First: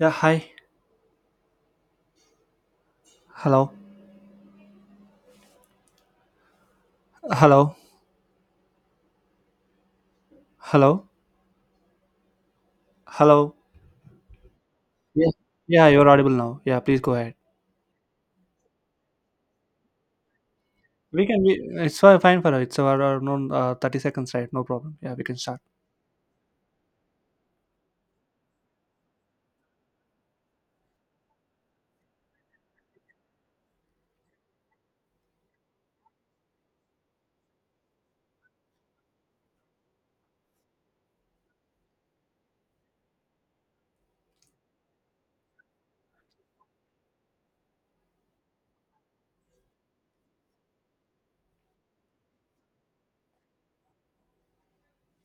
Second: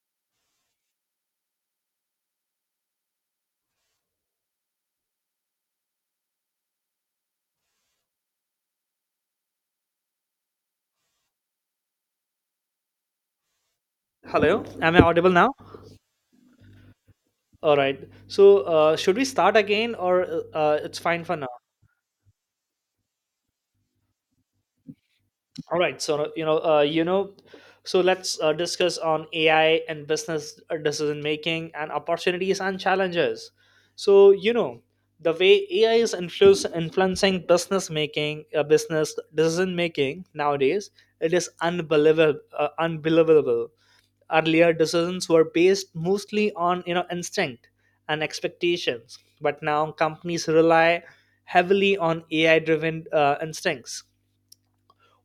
Yeah, hi. Hello. Hello. Hello. Hello. Hello, am I audible Yeah. now? Yeah, you're audible now. Yeah, please go ahead. All right. Should we start again, or it's fine We for can now? be, it's fine for her. It's around 30 seconds, right? No problem. Yeah, we can start. All right. So let's discuss on AI and business decision making and opportunities and challenges. So, you know, the way AI is influencing business decision making nowadays, it is unbelievable. Earlier decisions were based mostly on instinct and expectations, but now companies rely heavily on AI-driven instincts.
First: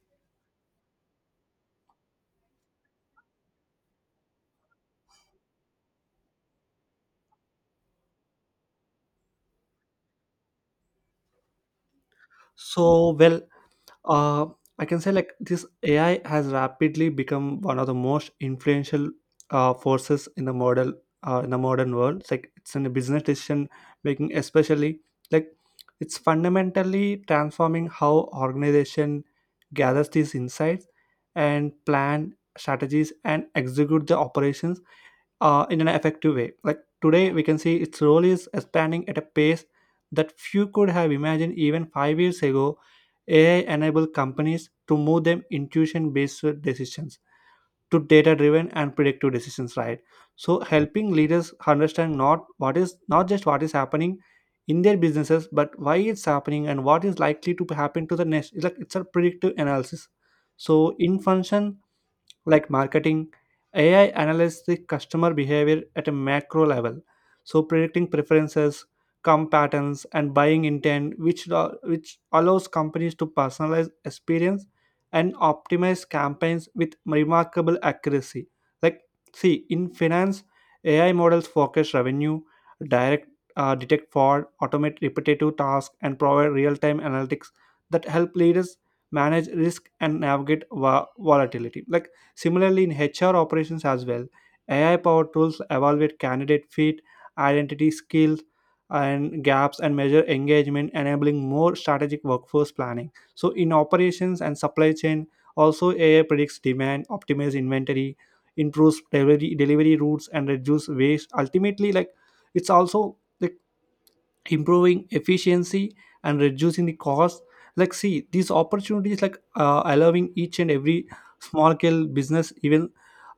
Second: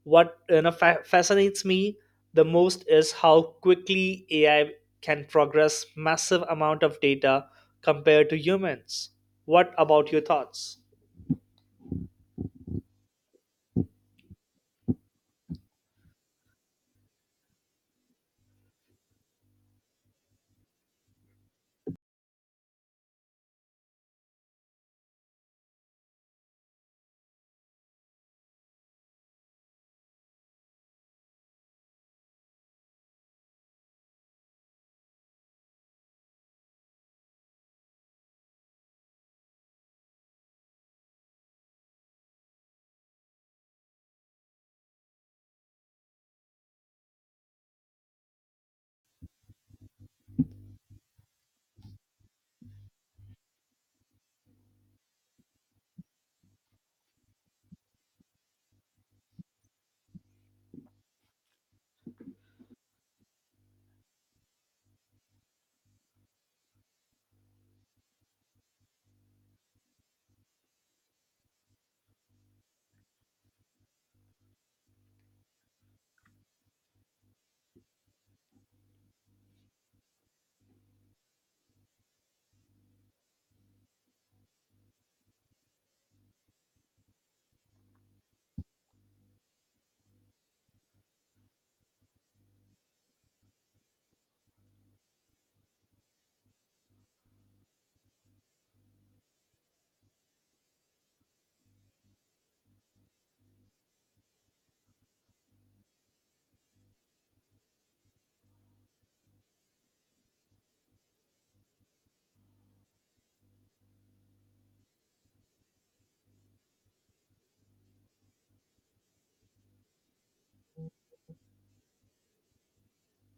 What fascinates me the most is how quickly AI can progress massive amount of data compared to humans. What about your thoughts? So, well, uh, I can say like this, AI has rapidly become one of the most influential forces in the model in the modern world. It's like it's in a business decision making, especially like it's fundamentally transforming how organization gathers these insights and plan strategies and execute the operations in an effective way. Like today, we can see its role is expanding at a pace that few could have imagined even 5 years ago. AI enabled companies to move them intuition based decisions to data driven and predictive decisions, right? So, helping leaders understand not just what is happening in their businesses, but why it's happening and what is likely to happen to the next. It's like it's a predictive analysis. So, in function, like marketing, AI analyzes the customer behavior at a macro level, so predicting preferences, com patterns, and buying intent, which allows companies to personalize experience and optimize campaigns with remarkable accuracy. Like, see, in finance, AI models forecast revenue, direct detect fraud, automate repetitive tasks, and provide real-time analytics that help leaders manage risk and navigate volatility. Like, similarly, in HR operations as well, AI powered tools evaluate candidate fit, identity skills, and gaps and measure engagement, enabling more strategic workforce planning. So, in operations and supply chain, also AI predicts demand, optimizes inventory, improves delivery, delivery routes, and reduce waste. Ultimately, like it's also like improving efficiency and reducing the cost, like see these opportunities like allowing each and every small scale business even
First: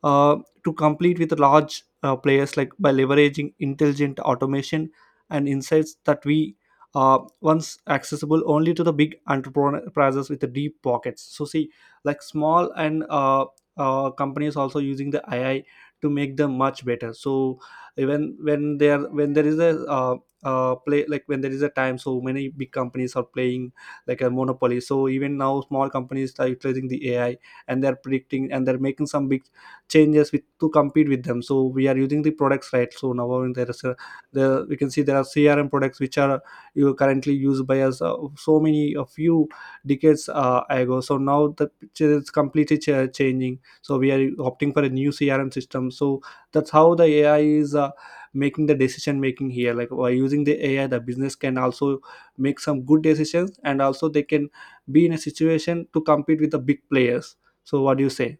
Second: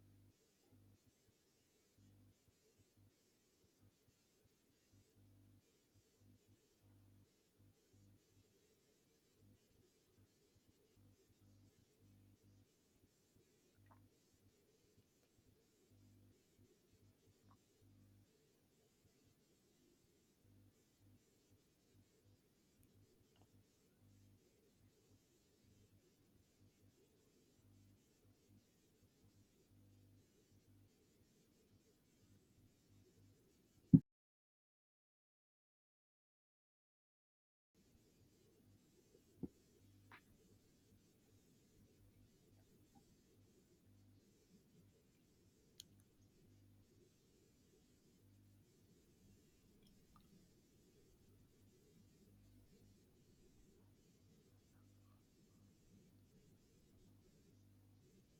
uh, to compete with large players, like by leveraging intelligent automation and insights that we once accessible only to the big enterprises with the deep pockets. So see, like small and companies also using the AI to make them much better. So even when there is a play, like when there is a time, so many big companies are playing like a monopoly, so even now small companies are utilizing the AI and they're predicting and they're making some big changes with to compete with them. So we are using the products, right? So now on there is a, the we can see there are CRM products which are you currently used by us so many a few decades ago. So now the picture is completely changing, so we are opting for a new CRM system. So that's how the AI is making the decision making here, like by using the AI the business can also make some good decisions and also they can be in a situation to compete with the big players. So what do you say?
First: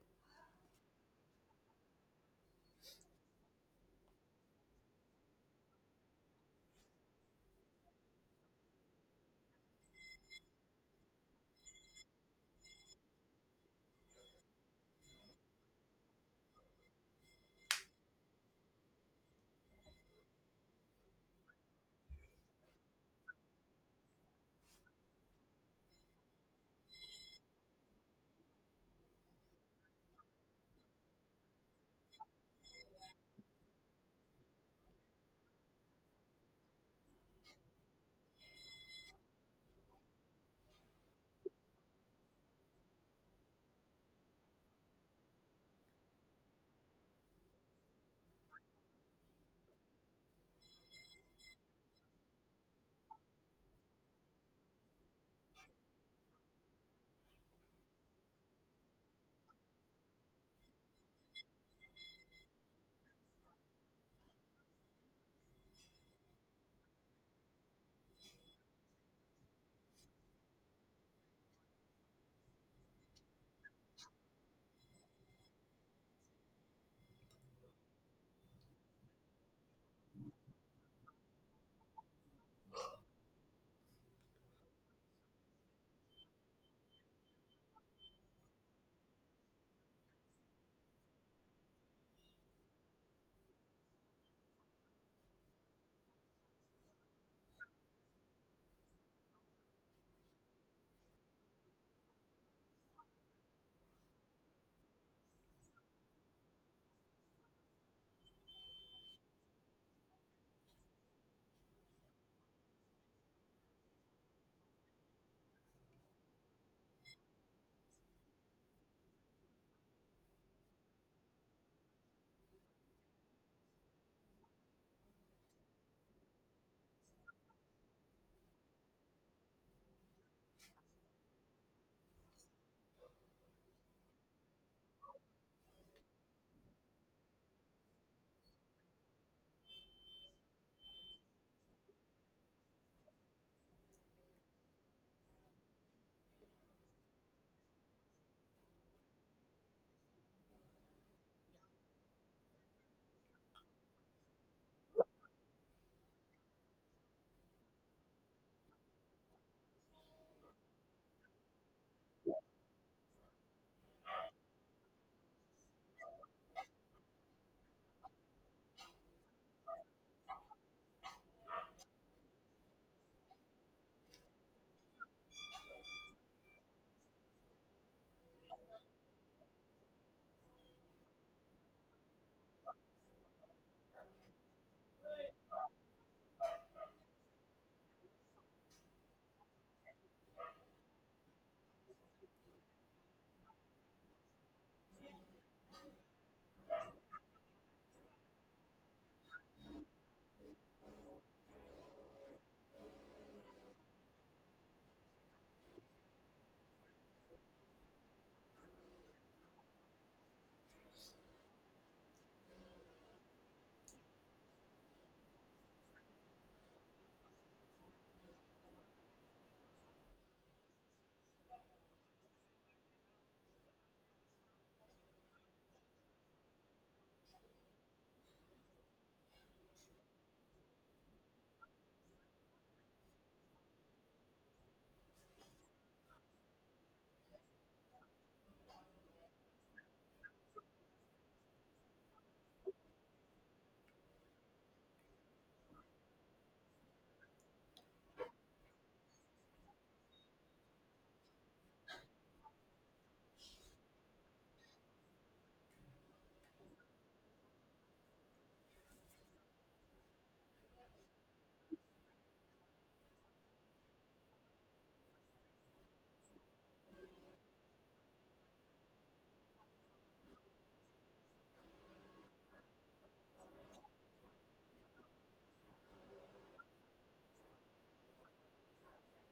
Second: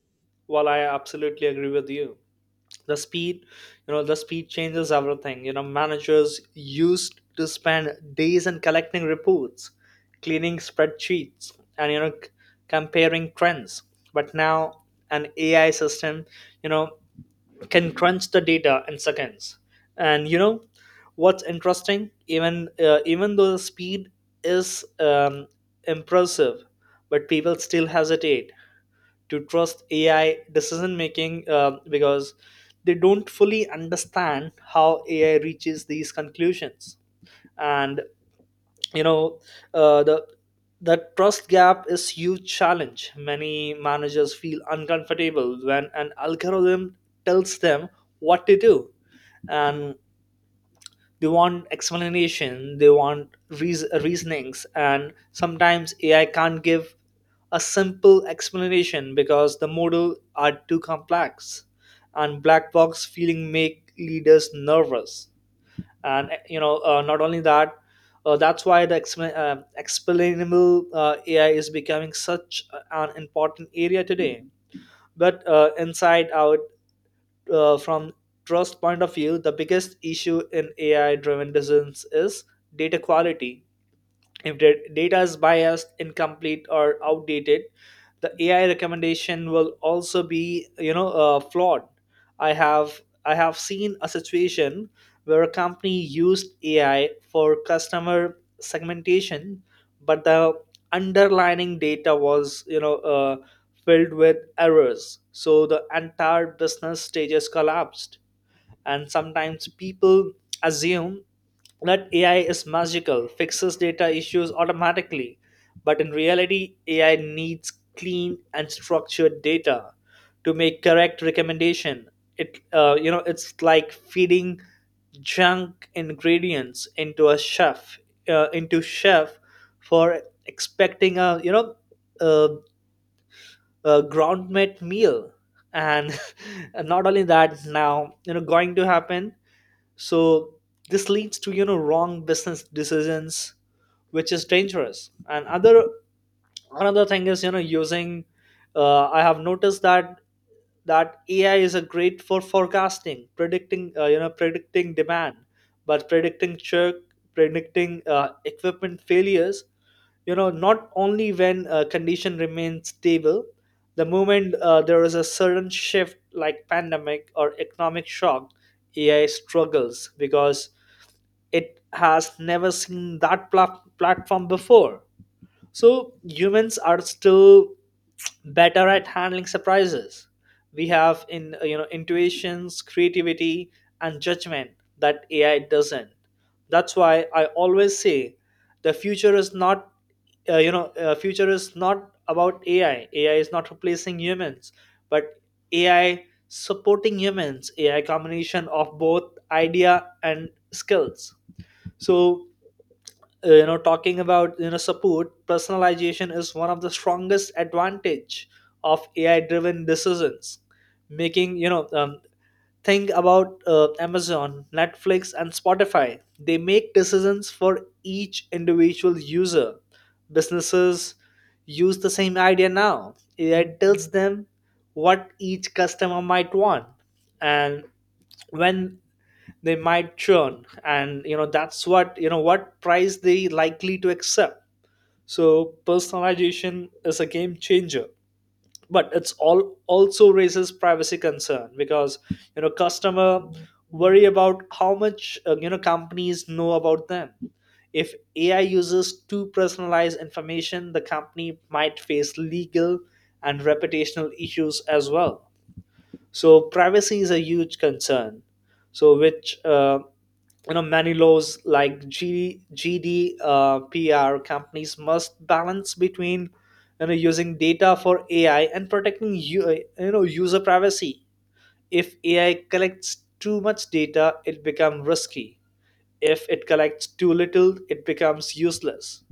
Well, I absolutely agree with you. the speed the speed changes everything. Managers used to spend days in collecting reports, cleaning spreadsheets, and comparing trends, but now an AI system, you know can crunch the data in seconds. And what's interesting, even though the speed is impressive, but people still hesitate to trust AI decision making, because they don't fully understand how AI reaches these conclusions. And you know, the that trust gap is huge challenge. Many managers feel uncomfortable when an algorithm tells them what to do, and they want explanation, they want reasonings, and sometimes AI can't give a simple explanation because the model are too complex, and black box feeling make leaders nervous. And you know Not only that, that's why the explainable AI is becoming such an important area today. But Inside out, from trust point of view, the biggest issue in AI-driven decisions is data quality. If the data is biased, incomplete, or outdated, the AI recommendation will also be, flawed. I have I have seen a situation where a company used AI for customer segmentation, but the underlying data was, filled with errors. So the entire business stages collapsed, and sometimes people assume that AI is magical, fixes data issues automatically. But in reality, AI needs clean and structured data to make correct recommendation. It It's like feeding junk ingredients into a chef for expecting a a, a ground meat meal. And not only that, now you know going to happen. So this leads to wrong business decisions, which is dangerous. And other Another thing is, you know using I have noticed that AI is a great for forecasting, predicting, predicting demand, but predicting churn, predicting equipment failures, not only when condition remains stable. The moment there is a sudden shift like pandemic or economic shock, AI struggles because it has never seen that platform before. So humans are still better at handling surprises. We have in intuitions, creativity, and judgment that AI doesn't. That's why I always say the future is not about AI. AI is not replacing humans, but AI supporting humans. AI combination of both idea and skills. So talking about, support personalization is one of the strongest advantage of AI driven decisions making. Think about Amazon, Netflix, and Spotify. They make decisions for each individual user. Businesses use the same idea now. AI tells them what each customer might want, and when they might churn, and you know that's what you know what price they likely to accept. So personalization is a game changer, but it's all also raises privacy concern because customer worry about how much, companies know about them. If AI uses too personalized information, the company might face legal and reputational issues as well. So privacy is a huge concern. So which you know Many laws like G- GDPR, companies must balance between using data for AI and protecting user privacy. If AI collects too much data, it becomes risky. If it collects too little, it becomes useless.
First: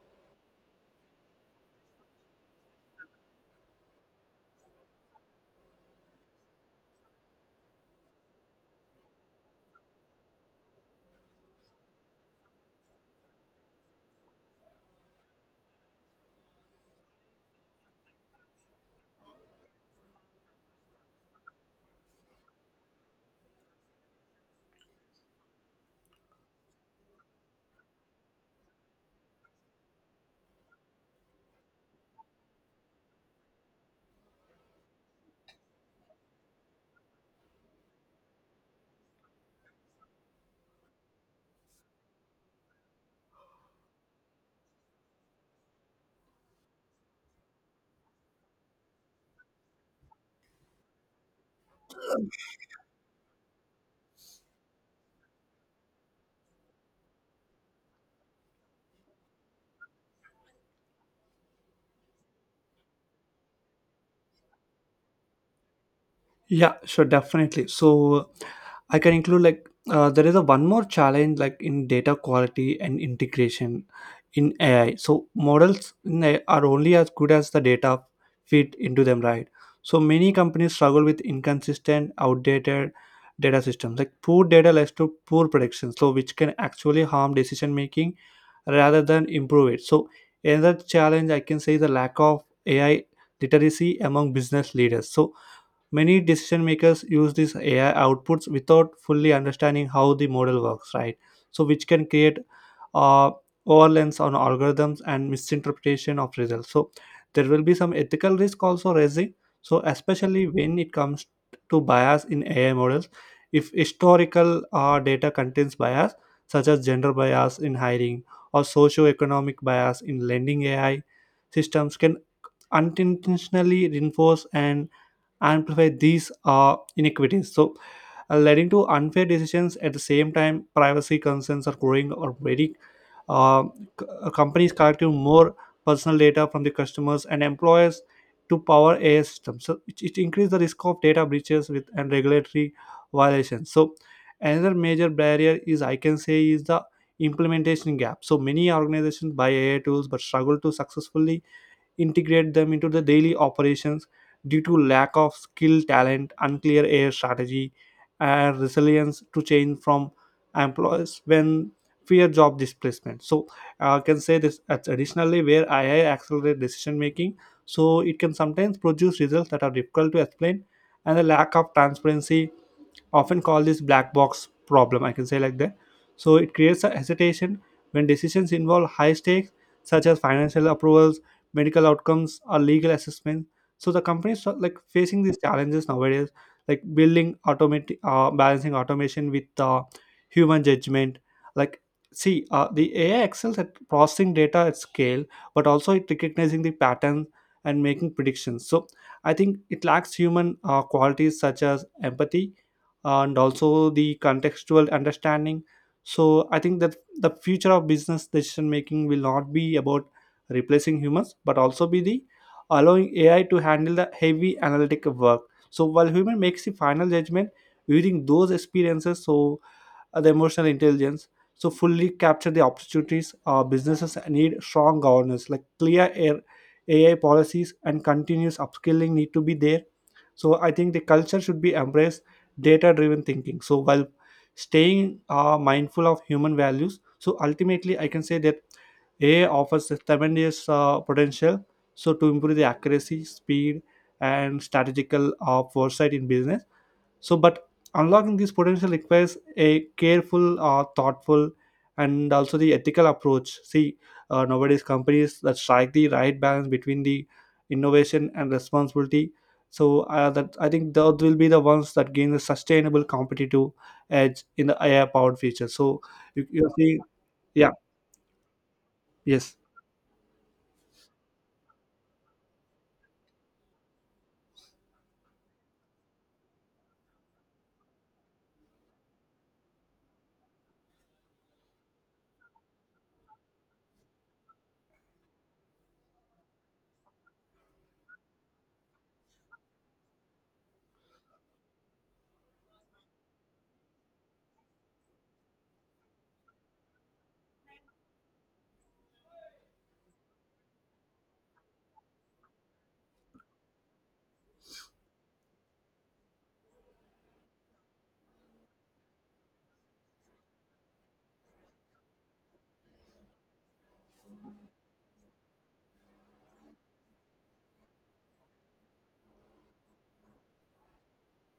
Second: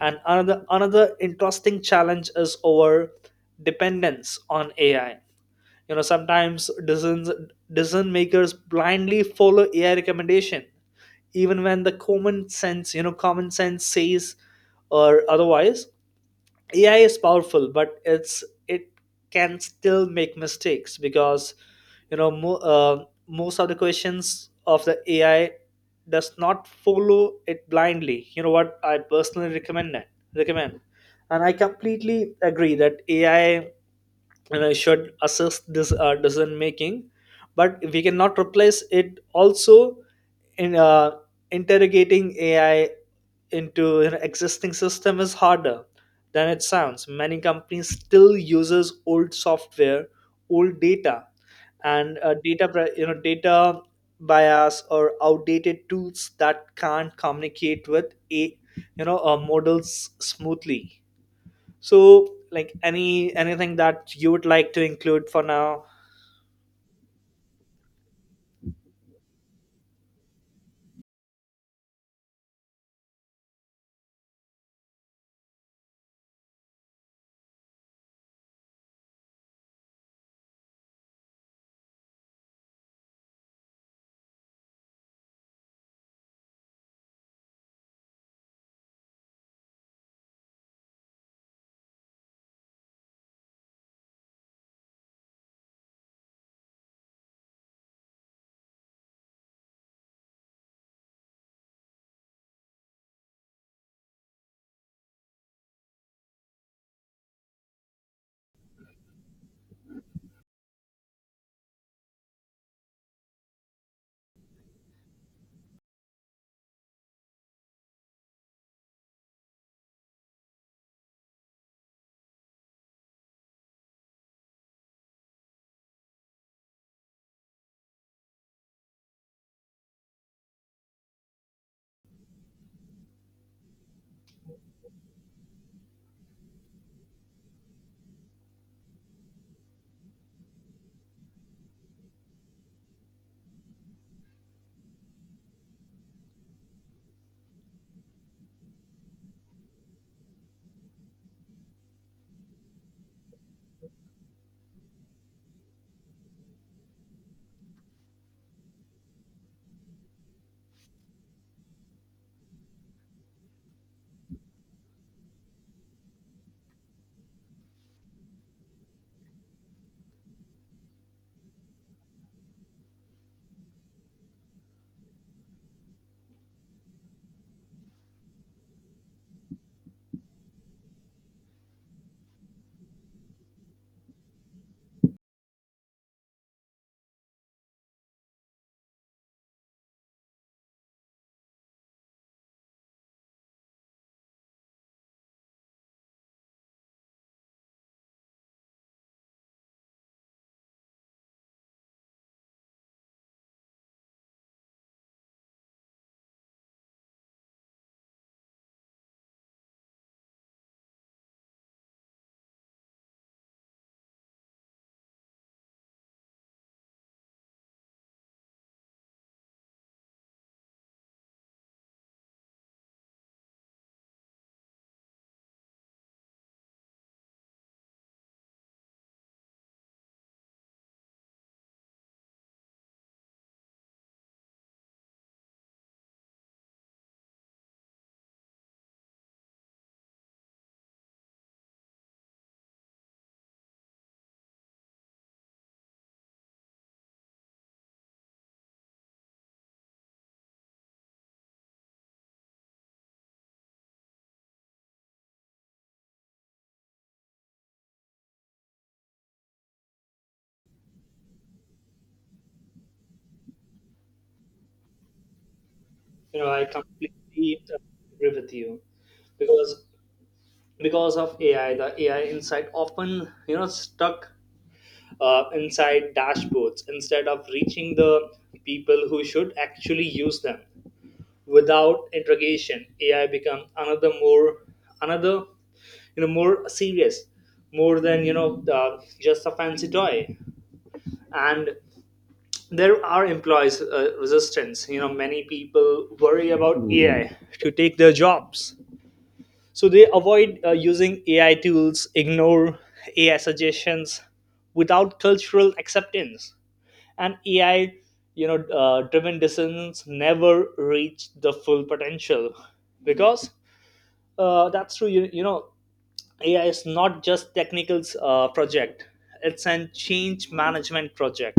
And another Another interesting challenge is our dependence on AI. Sometimes decision makers blindly follow AI recommendation, even when the common sense, common sense says or otherwise. AI is powerful, but it can still make mistakes because most of the questions of the AI does not follow it blindly. You know what I personally recommend, and I completely agree that AI and I should assist this decision making, but we cannot replace it also. In Interrogating AI into an existing system is harder than it sounds. Many companies still uses old software, old data, and data pri- you know data bias or outdated tools that can't communicate with a models smoothly. So, like anything that you would like to include for now? Yeah, sure, definitely. So I can include like there is a one more challenge like in data quality and integration in AI. So models in AI are only as good as the data fit into them, right? So many companies struggle with inconsistent, outdated data systems. Like poor data leads to poor predictions, so which can actually harm decision making rather than improve it. So another challenge I can say is the lack of AI literacy among business leaders. So many decision makers use these AI outputs without fully understanding how the model works, right? So which can create uh, overlaps on algorithms and misinterpretation of results. So there will be some ethical risk also raising, so especially when it comes to bias in AI models. If historical data contains bias such as gender bias in hiring or socio-economic bias in lending, AI systems can unintentionally reinforce and amplify these inequities, so leading to unfair decisions. At the same time, privacy concerns are growing or very uh, companies collecting more personal data from the customers and employers to power AI systems. So it increases the risk of data breaches with and regulatory violations. So another major barrier is I can say is the implementation gap. So many organizations buy AI tools but struggle to successfully integrate them into the daily operations due to lack of skill talent, unclear air strategy, and resilience to change from employers when fear job displacement. So I can say this, that's additionally where AI accelerate decision making, so it can sometimes produce results that are difficult to explain, and the lack of transparency often call this black box problem, I can say like that. So it creates a hesitation when decisions involve high stakes such as financial approvals, medical outcomes, or legal assessment. So the companies are like facing these challenges nowadays, like building automate balancing automation with human judgment. Like see, the AI excels at processing data at scale, but also it recognizing the patterns and making predictions. So I think it lacks human qualities such as empathy and also the contextual understanding. So I think that the future of business decision making will not be about replacing humans, but also be the allowing AI to handle the heavy analytic work, so while human makes the final judgment using those experiences. So the emotional intelligence, so fully capture the opportunities, businesses need strong governance like clear air AI policies and continuous upskilling need to be there. So I think the culture should be embrace data driven thinking, so while staying mindful of human values. So ultimately I can say that AI offers a tremendous potential, so to improve the accuracy, speed, and strategical foresight in business. So, but unlocking this potential requires a careful, thoughtful, and also the ethical approach. See, nowadays companies that strike the right balance between the innovation and responsibility. So, that I think those will be the ones that gain the sustainable competitive edge in the AI-powered future. So, You you, know, I you're completely yeah, agree with you, yes. because of AI, the AI insight often stuck inside dashboards instead of reaching the people who should actually use them. Without interrogation, AI become another, you know more serious more than, just a fancy toy. And there are employees resistance. Many people worry about AI to take their jobs, so they avoid using AI tools, ignore AI suggestions. Without cultural acceptance, and AI driven decisions never reach the full potential, because that's true. AI is not just technical project. It's a change management project.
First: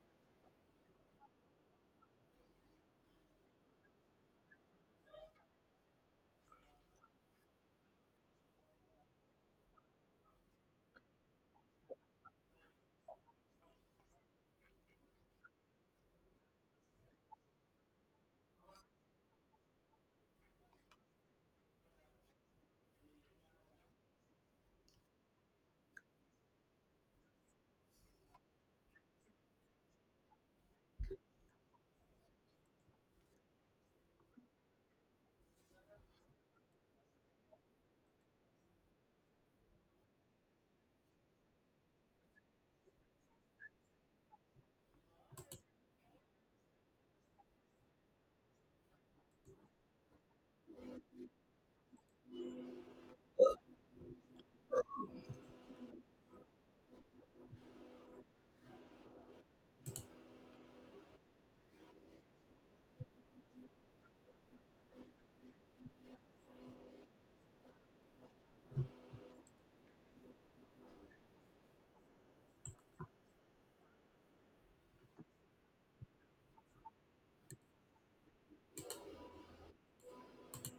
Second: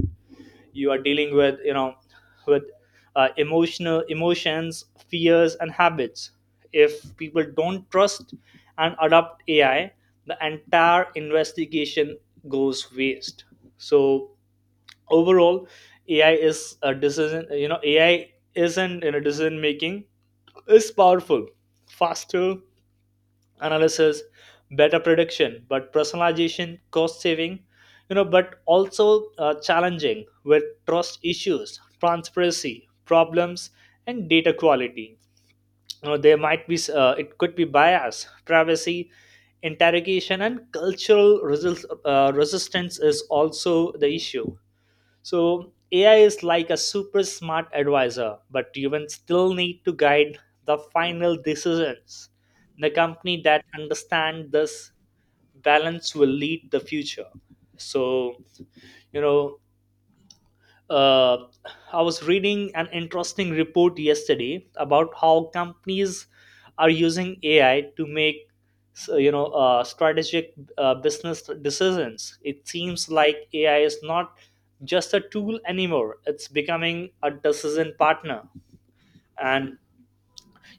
You are dealing with you know with emotional emotions, fears, and habits. If people don't trust and adopt AI, the entire investigation goes waste. So overall, ai is a decision you know AI isn't in a decision making is powerful, faster analysis, better prediction, but personalization, cost saving, but also challenging with trust issues, transparency, problems, and data quality. You know, there might be, it could be bias, privacy, interrogation, and cultural resistance is also the issue. So AI is like a super smart advisor, but humans still need to guide the final decisions. The company that understand this balance will lead the future. So, you know uh, I was reading an interesting report yesterday about how companies are using AI to make strategic business decisions. It seems like AI is not just a tool anymore; it's becoming a decision partner, and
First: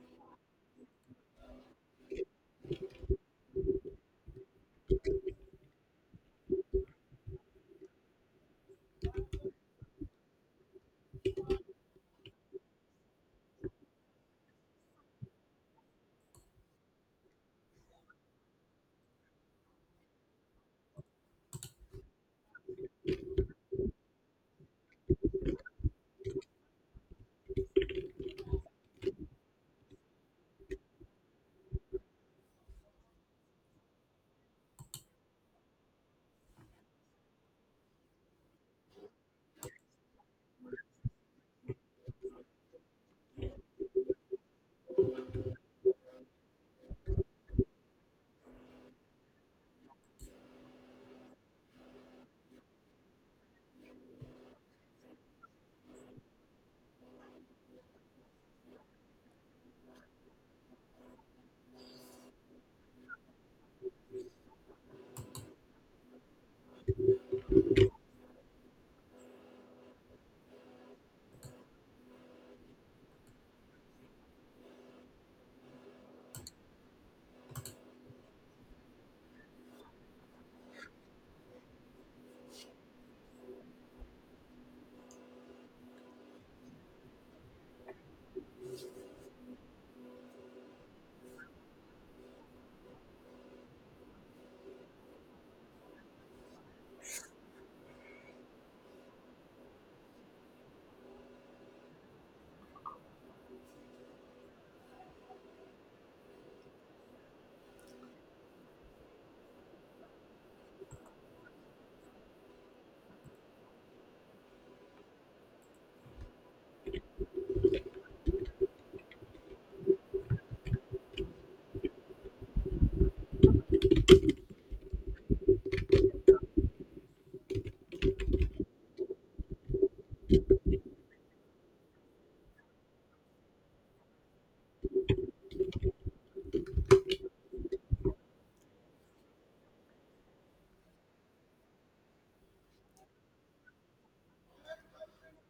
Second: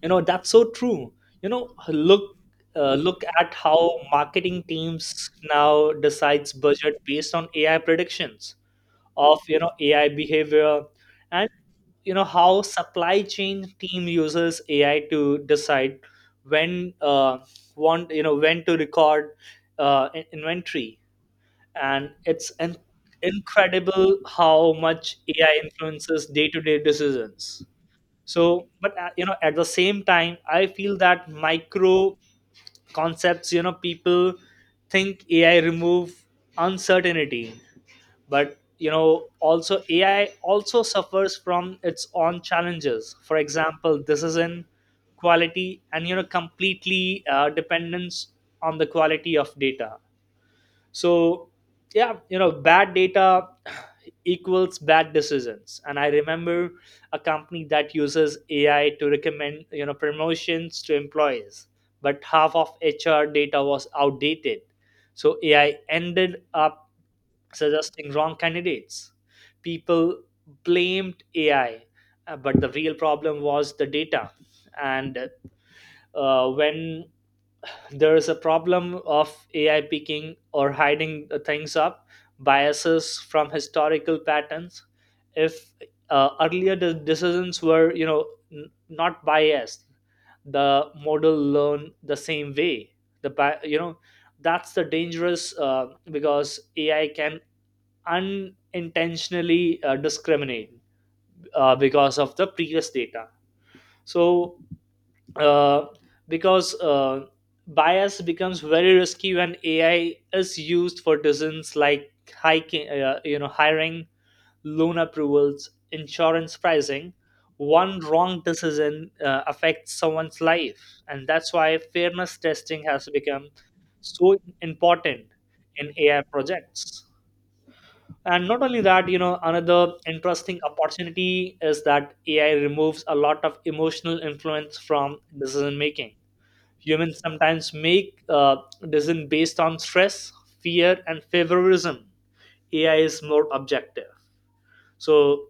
that's so true. You know, look. Look at how marketing teams now decides budget based on AI predictions of AI behavior, and how supply chain team uses AI to decide when want you know when to record inventory. and it's in- Incredible how much AI influences day-to-day decisions. So but you know At the same time, I feel that micro concepts, people think AI remove uncertainty, but also AI also suffers from its own challenges. For example, this is in quality and completely dependence on the quality of data. So, bad data equals bad decisions. And I remember a company that uses AI to recommend promotions to employees, but half of HR data was outdated, so AI ended up suggesting wrong candidates. People blamed AI, but the real problem was the data. And When there is a problem of AI picking or hiding things up, biases from historical patterns. If earlier the decisions were, not biased, the model learn the same way. The bi- you know That's the dangerous, because AI can unintentionally discriminate because of the previous data. So uh, because bias becomes very risky when AI is used for decisions like hiring, loan approvals, insurance pricing. One wrong decision affects someone's life, and that's why fairness testing has become so important in AI projects. And not only that, you know, another interesting opportunity is that AI removes a lot of emotional influence from decision making. Humans sometimes make decisions based on stress, fear, and favoritism. AI is more objective. So,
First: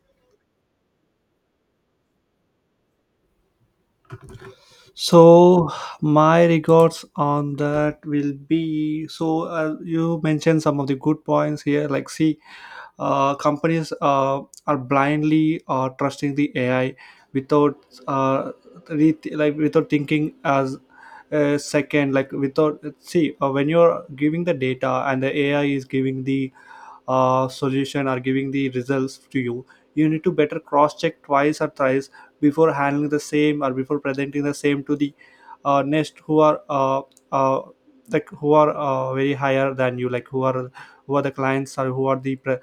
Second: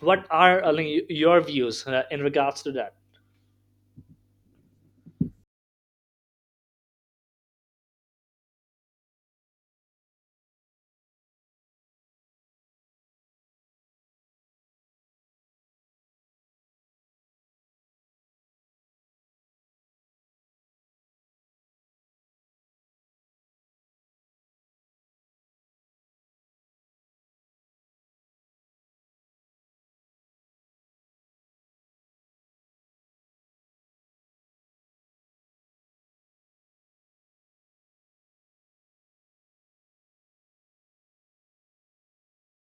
what are your views in regards to that? So my regards on that will be, so you mentioned some of the good points here. Like see, companies are blindly trusting the AI without uh, like without thinking as a second, like without see, when you're giving the data and the AI is giving the solution or giving the results to you, you need to better cross check twice or thrice before handling the same or before presenting the same to the next who are uh, like who are very higher than you, like who are the clients or who are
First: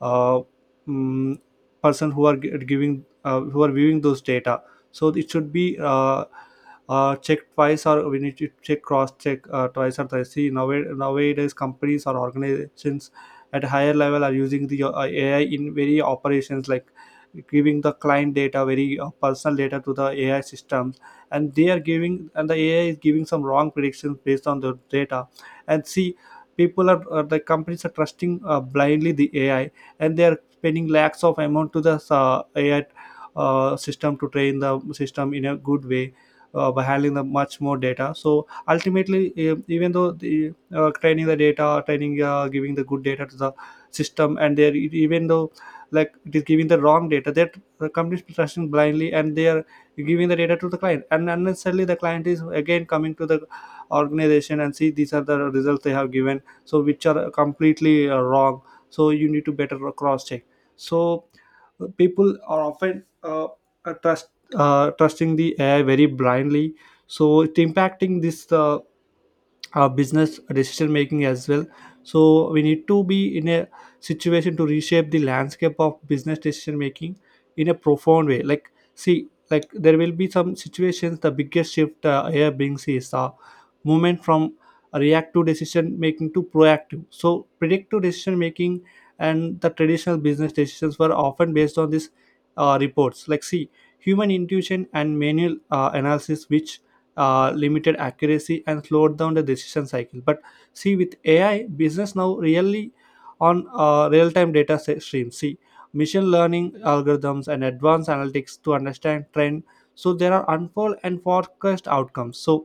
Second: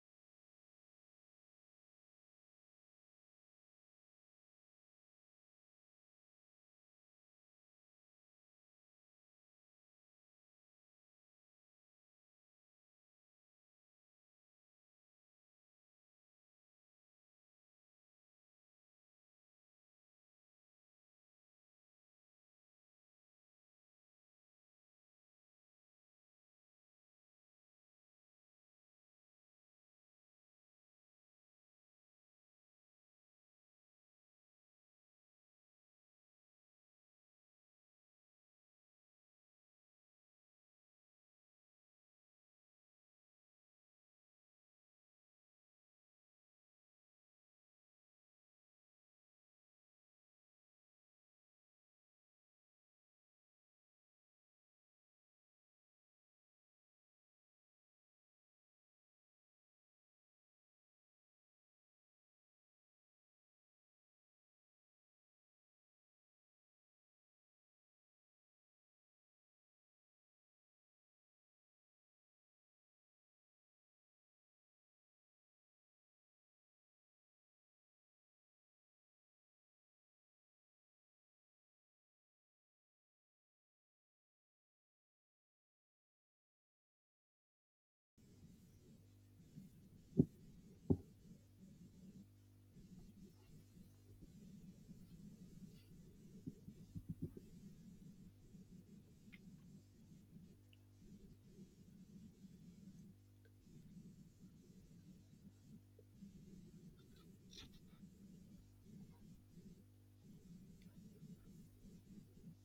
uh, mm, person who are giving who are viewing those data. So it should be check twice, or we need to check cross check twice or thrice. See nowadays, nowadays companies or organizations at higher level are using the AI in very operations, like giving the client data, very personal data to the AI systems, and they are giving and the AI is giving some wrong predictions based on the data. And see, people are the companies are trusting blindly the AI, and they are spending lakhs of amount to the AI system to train the system in a good way by handling the much more data. So ultimately, even though the training the data training giving the good data to the system, and they're even though like it is giving the wrong data, that the company is trusting blindly, and they are giving the data to the client, and unnecessarily the client is again coming to the organization, and see these are the results they have given, so which are completely wrong. So you need to better cross check. So people are often uh, trust trusting the AI very blindly, so it's impacting this business decision making as well. So we need to be in a situation to reshape the landscape of business decision making in a profound way. Like see, like there will be some situations. The biggest shift here brings is a movement from reactive decision making to proactive, so predictive decision making. And the traditional business decisions were often based on these reports, like see, human intuition and manual analysis, which limited accuracy and slowed down the decision cycle. But see, with AI business now really on real-time data streams, see machine learning algorithms and advanced analytics to understand trend, so there are unfold and forecast outcomes. So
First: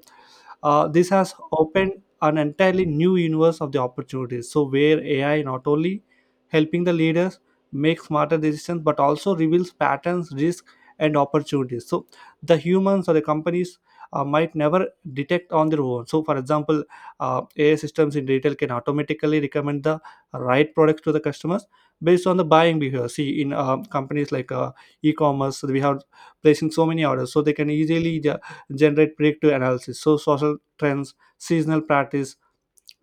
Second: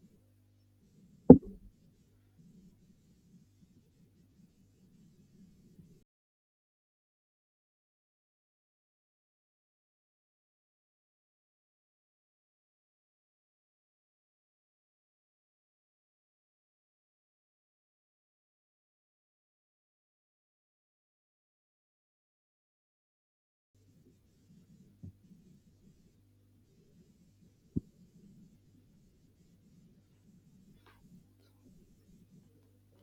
this has opened an entirely new universe of the opportunities. So where AI not only helping the leaders make smarter decisions but also reveals patterns, risks, and opportunities. So the humans or the companies might never detect on their own. So, for example, AI systems in retail can automatically recommend the right products to the customers based on the buying behavior. See, in companies like e-commerce, we have placing so many orders, so they can easily generate predictive analysis. So social trends, seasonal practice,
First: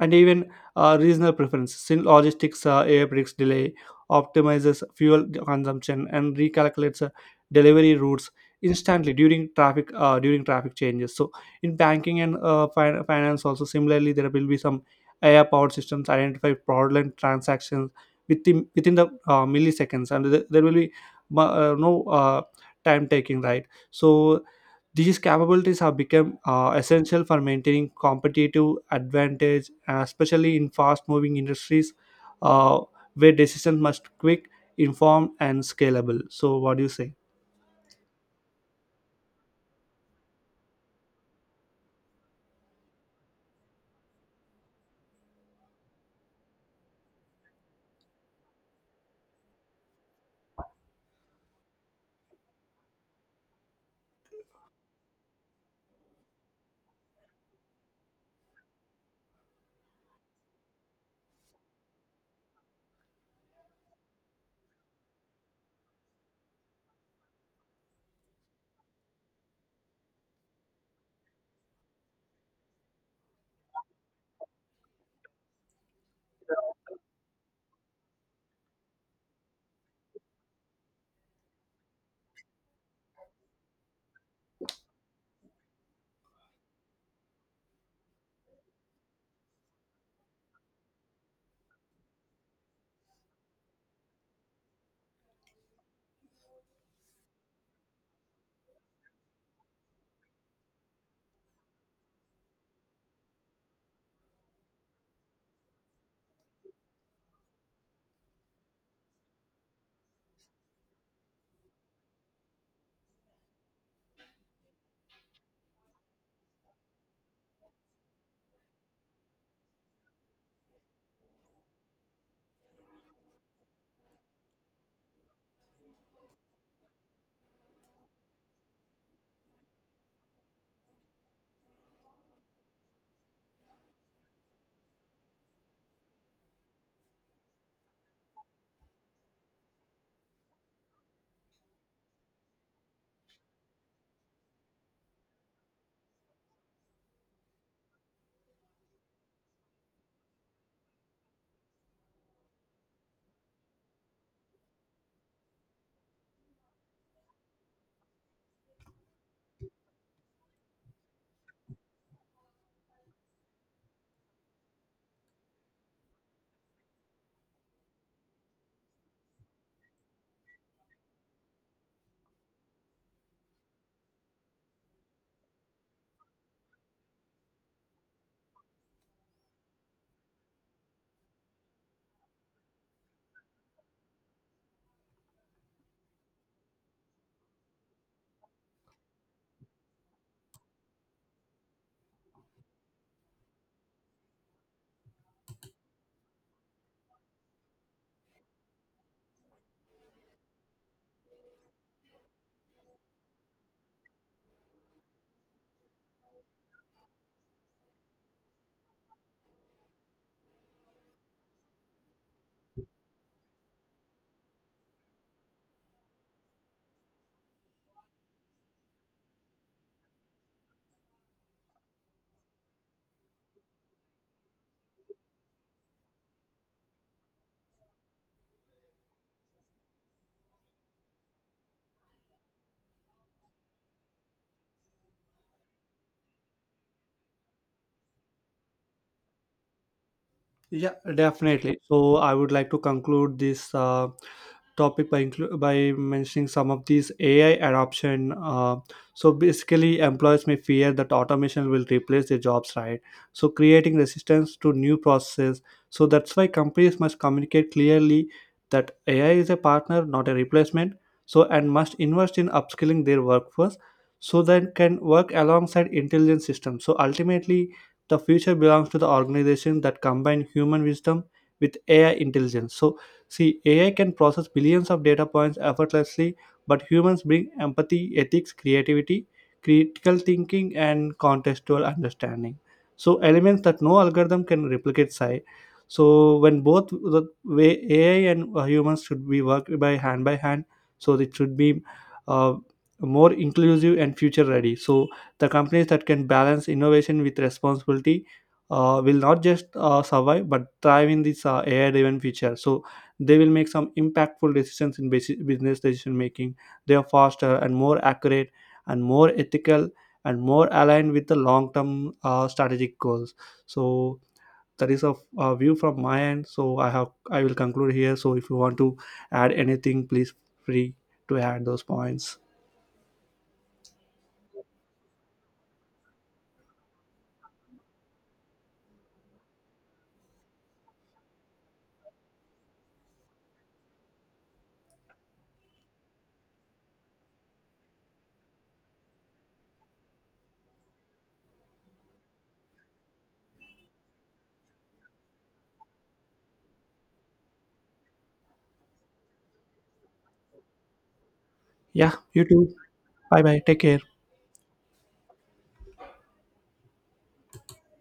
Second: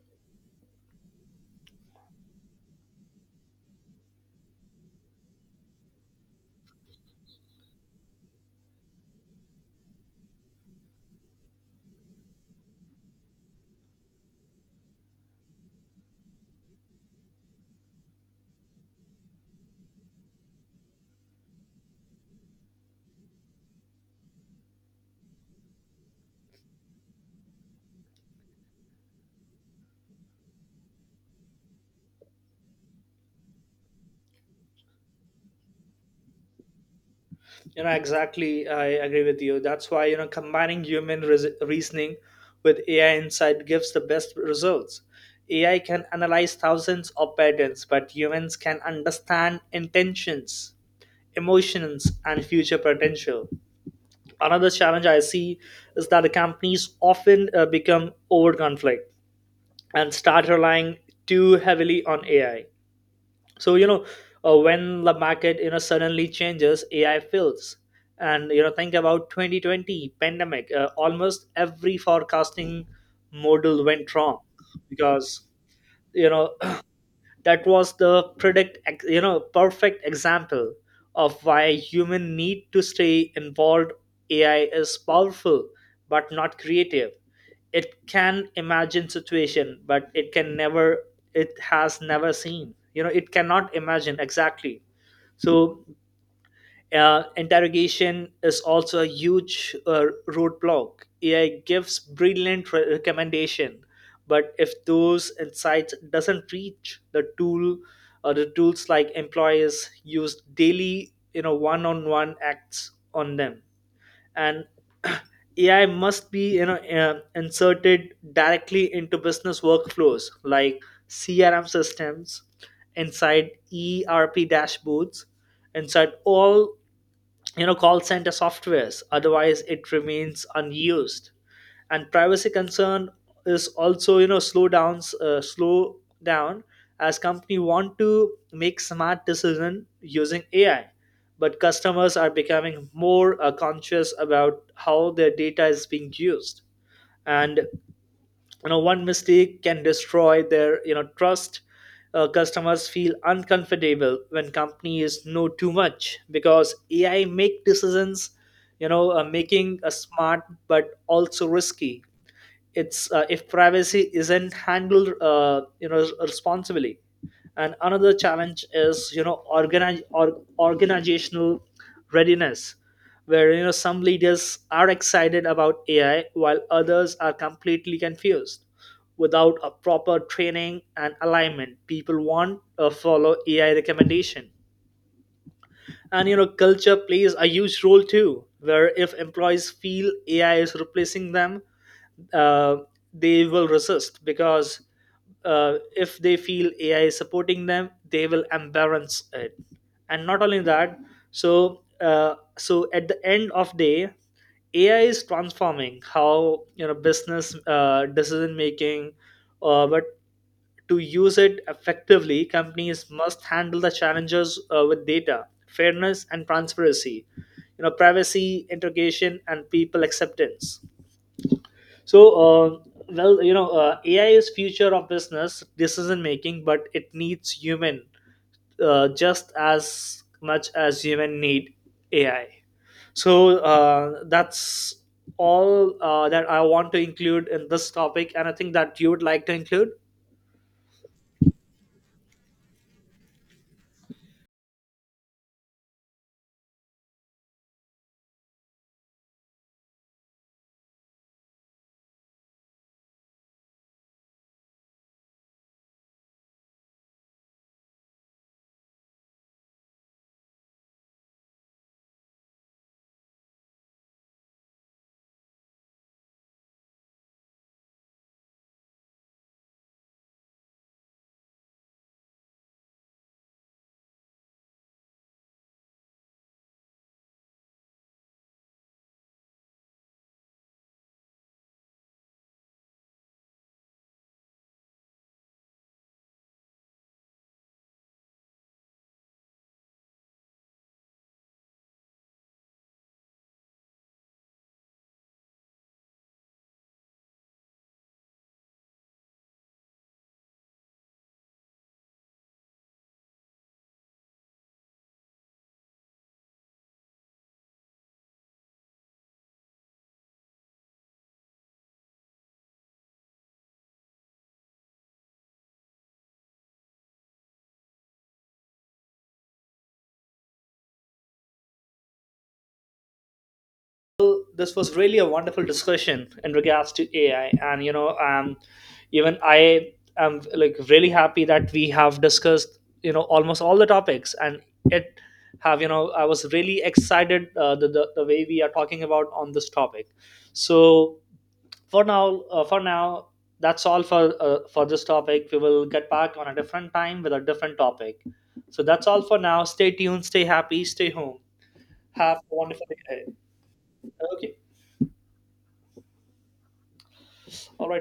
and even regional preferences. In logistics, AI predicts delay, optimizes fuel consumption, and recalculates delivery routes instantly during traffic changes. So in banking and finance, also similarly, there will be some AI powered systems identify fraudulent transactions within the milliseconds, and there will be no time taking, right? So these capabilities have become essential for maintaining competitive advantage, especially in fast-moving industries uh, where decisions must quick, informed, and scalable. So, what do you say? You know, exactly. I agree with you. That's why, you know, combining human reasoning with AI insight gives the best results. AI can analyze thousands of patterns, but humans can understand intentions, emotions, and future potential. Another challenge I see is that the companies often become over conflict and start relying too heavily on AI. So you know when the market suddenly changes, AI fills. And think about 2020 pandemic. Almost every forecasting model went wrong because you know that was the predict ex- you know perfect example of why human need to stay involved. AI is powerful, but not creative. It can imagine situation, but it can never, it has never seen, it cannot imagine exactly. So, interrogation is also a huge roadblock. AI gives brilliant recommendation, but if those insights doesn't reach the tools like employers use daily, you know, one-on-one acts on them, and AI must be, inserted directly into business workflows like CRM systems, inside ERP dashboards, inside all call center softwares, otherwise it remains unused. And privacy concern is also slow down, as company want to make smart decision using AI, but customers are becoming more conscious about how their data is being used, and one mistake can destroy their, trust. Customers feel uncomfortable when companies know too much, because AI make decisions, making a smart but also risky. It's If privacy isn't handled, responsibly. And another challenge is, organize or organizational readiness, where some leaders are excited about AI while others are completely confused. Without a proper training and alignment, people want to follow AI recommendation. And culture plays a huge role too, where if employees feel AI is replacing them, uh, they will resist, because if they feel AI is supporting them, they will embarrass it. And not only that, at the end of day, AI is transforming how business decision making, but to use it effectively, companies must handle the challenges with data, fairness, and transparency. You know, privacy, integration, and people acceptance. So AI is future of business decision making, but it needs human just as much as human need AI. So that's all that I want to include in this topic, and I think that you would like to include. Yeah, definitely. So, I would like to conclude this. Topic by by mentioning some of these AI adoption. So basically, employers may fear that automation will replace their jobs, right? So creating resistance to new processes. So that's why companies must communicate clearly that AI is a partner, not a replacement. So and must invest in upskilling their workforce so that can work alongside intelligent systems. So ultimately, the future belongs to the organization that combine human wisdom with AI intelligence. So see, AI can process billions of data points effortlessly, but humans bring empathy, ethics, creativity, critical thinking, and contextual understanding. So, elements that no algorithm can replicate. Psi. So, when both the way AI and humans should be worked by hand, so it should be uh, more inclusive and future ready. So, the companies that can balance innovation with responsibility will not just survive but thrive in this AI driven future. So, they will make some impactful decisions in business decision making. They are faster and more accurate and more ethical and more aligned with the long term strategic goals. So that is a view from my end. So I will conclude here. So if you want to add anything, please free to add those points. Well, this was really a wonderful discussion in regards to AI, and even I am like really happy that we have discussed almost all the topics, and it have, I was really excited the way we are talking about on this topic. So for now, that's all for this topic. We will get back on a different time with a different topic. So that's all for now. Stay tuned, stay happy, stay home. Yeah, Have you a too. wonderful day. Bye bye, take care. Okay, all right.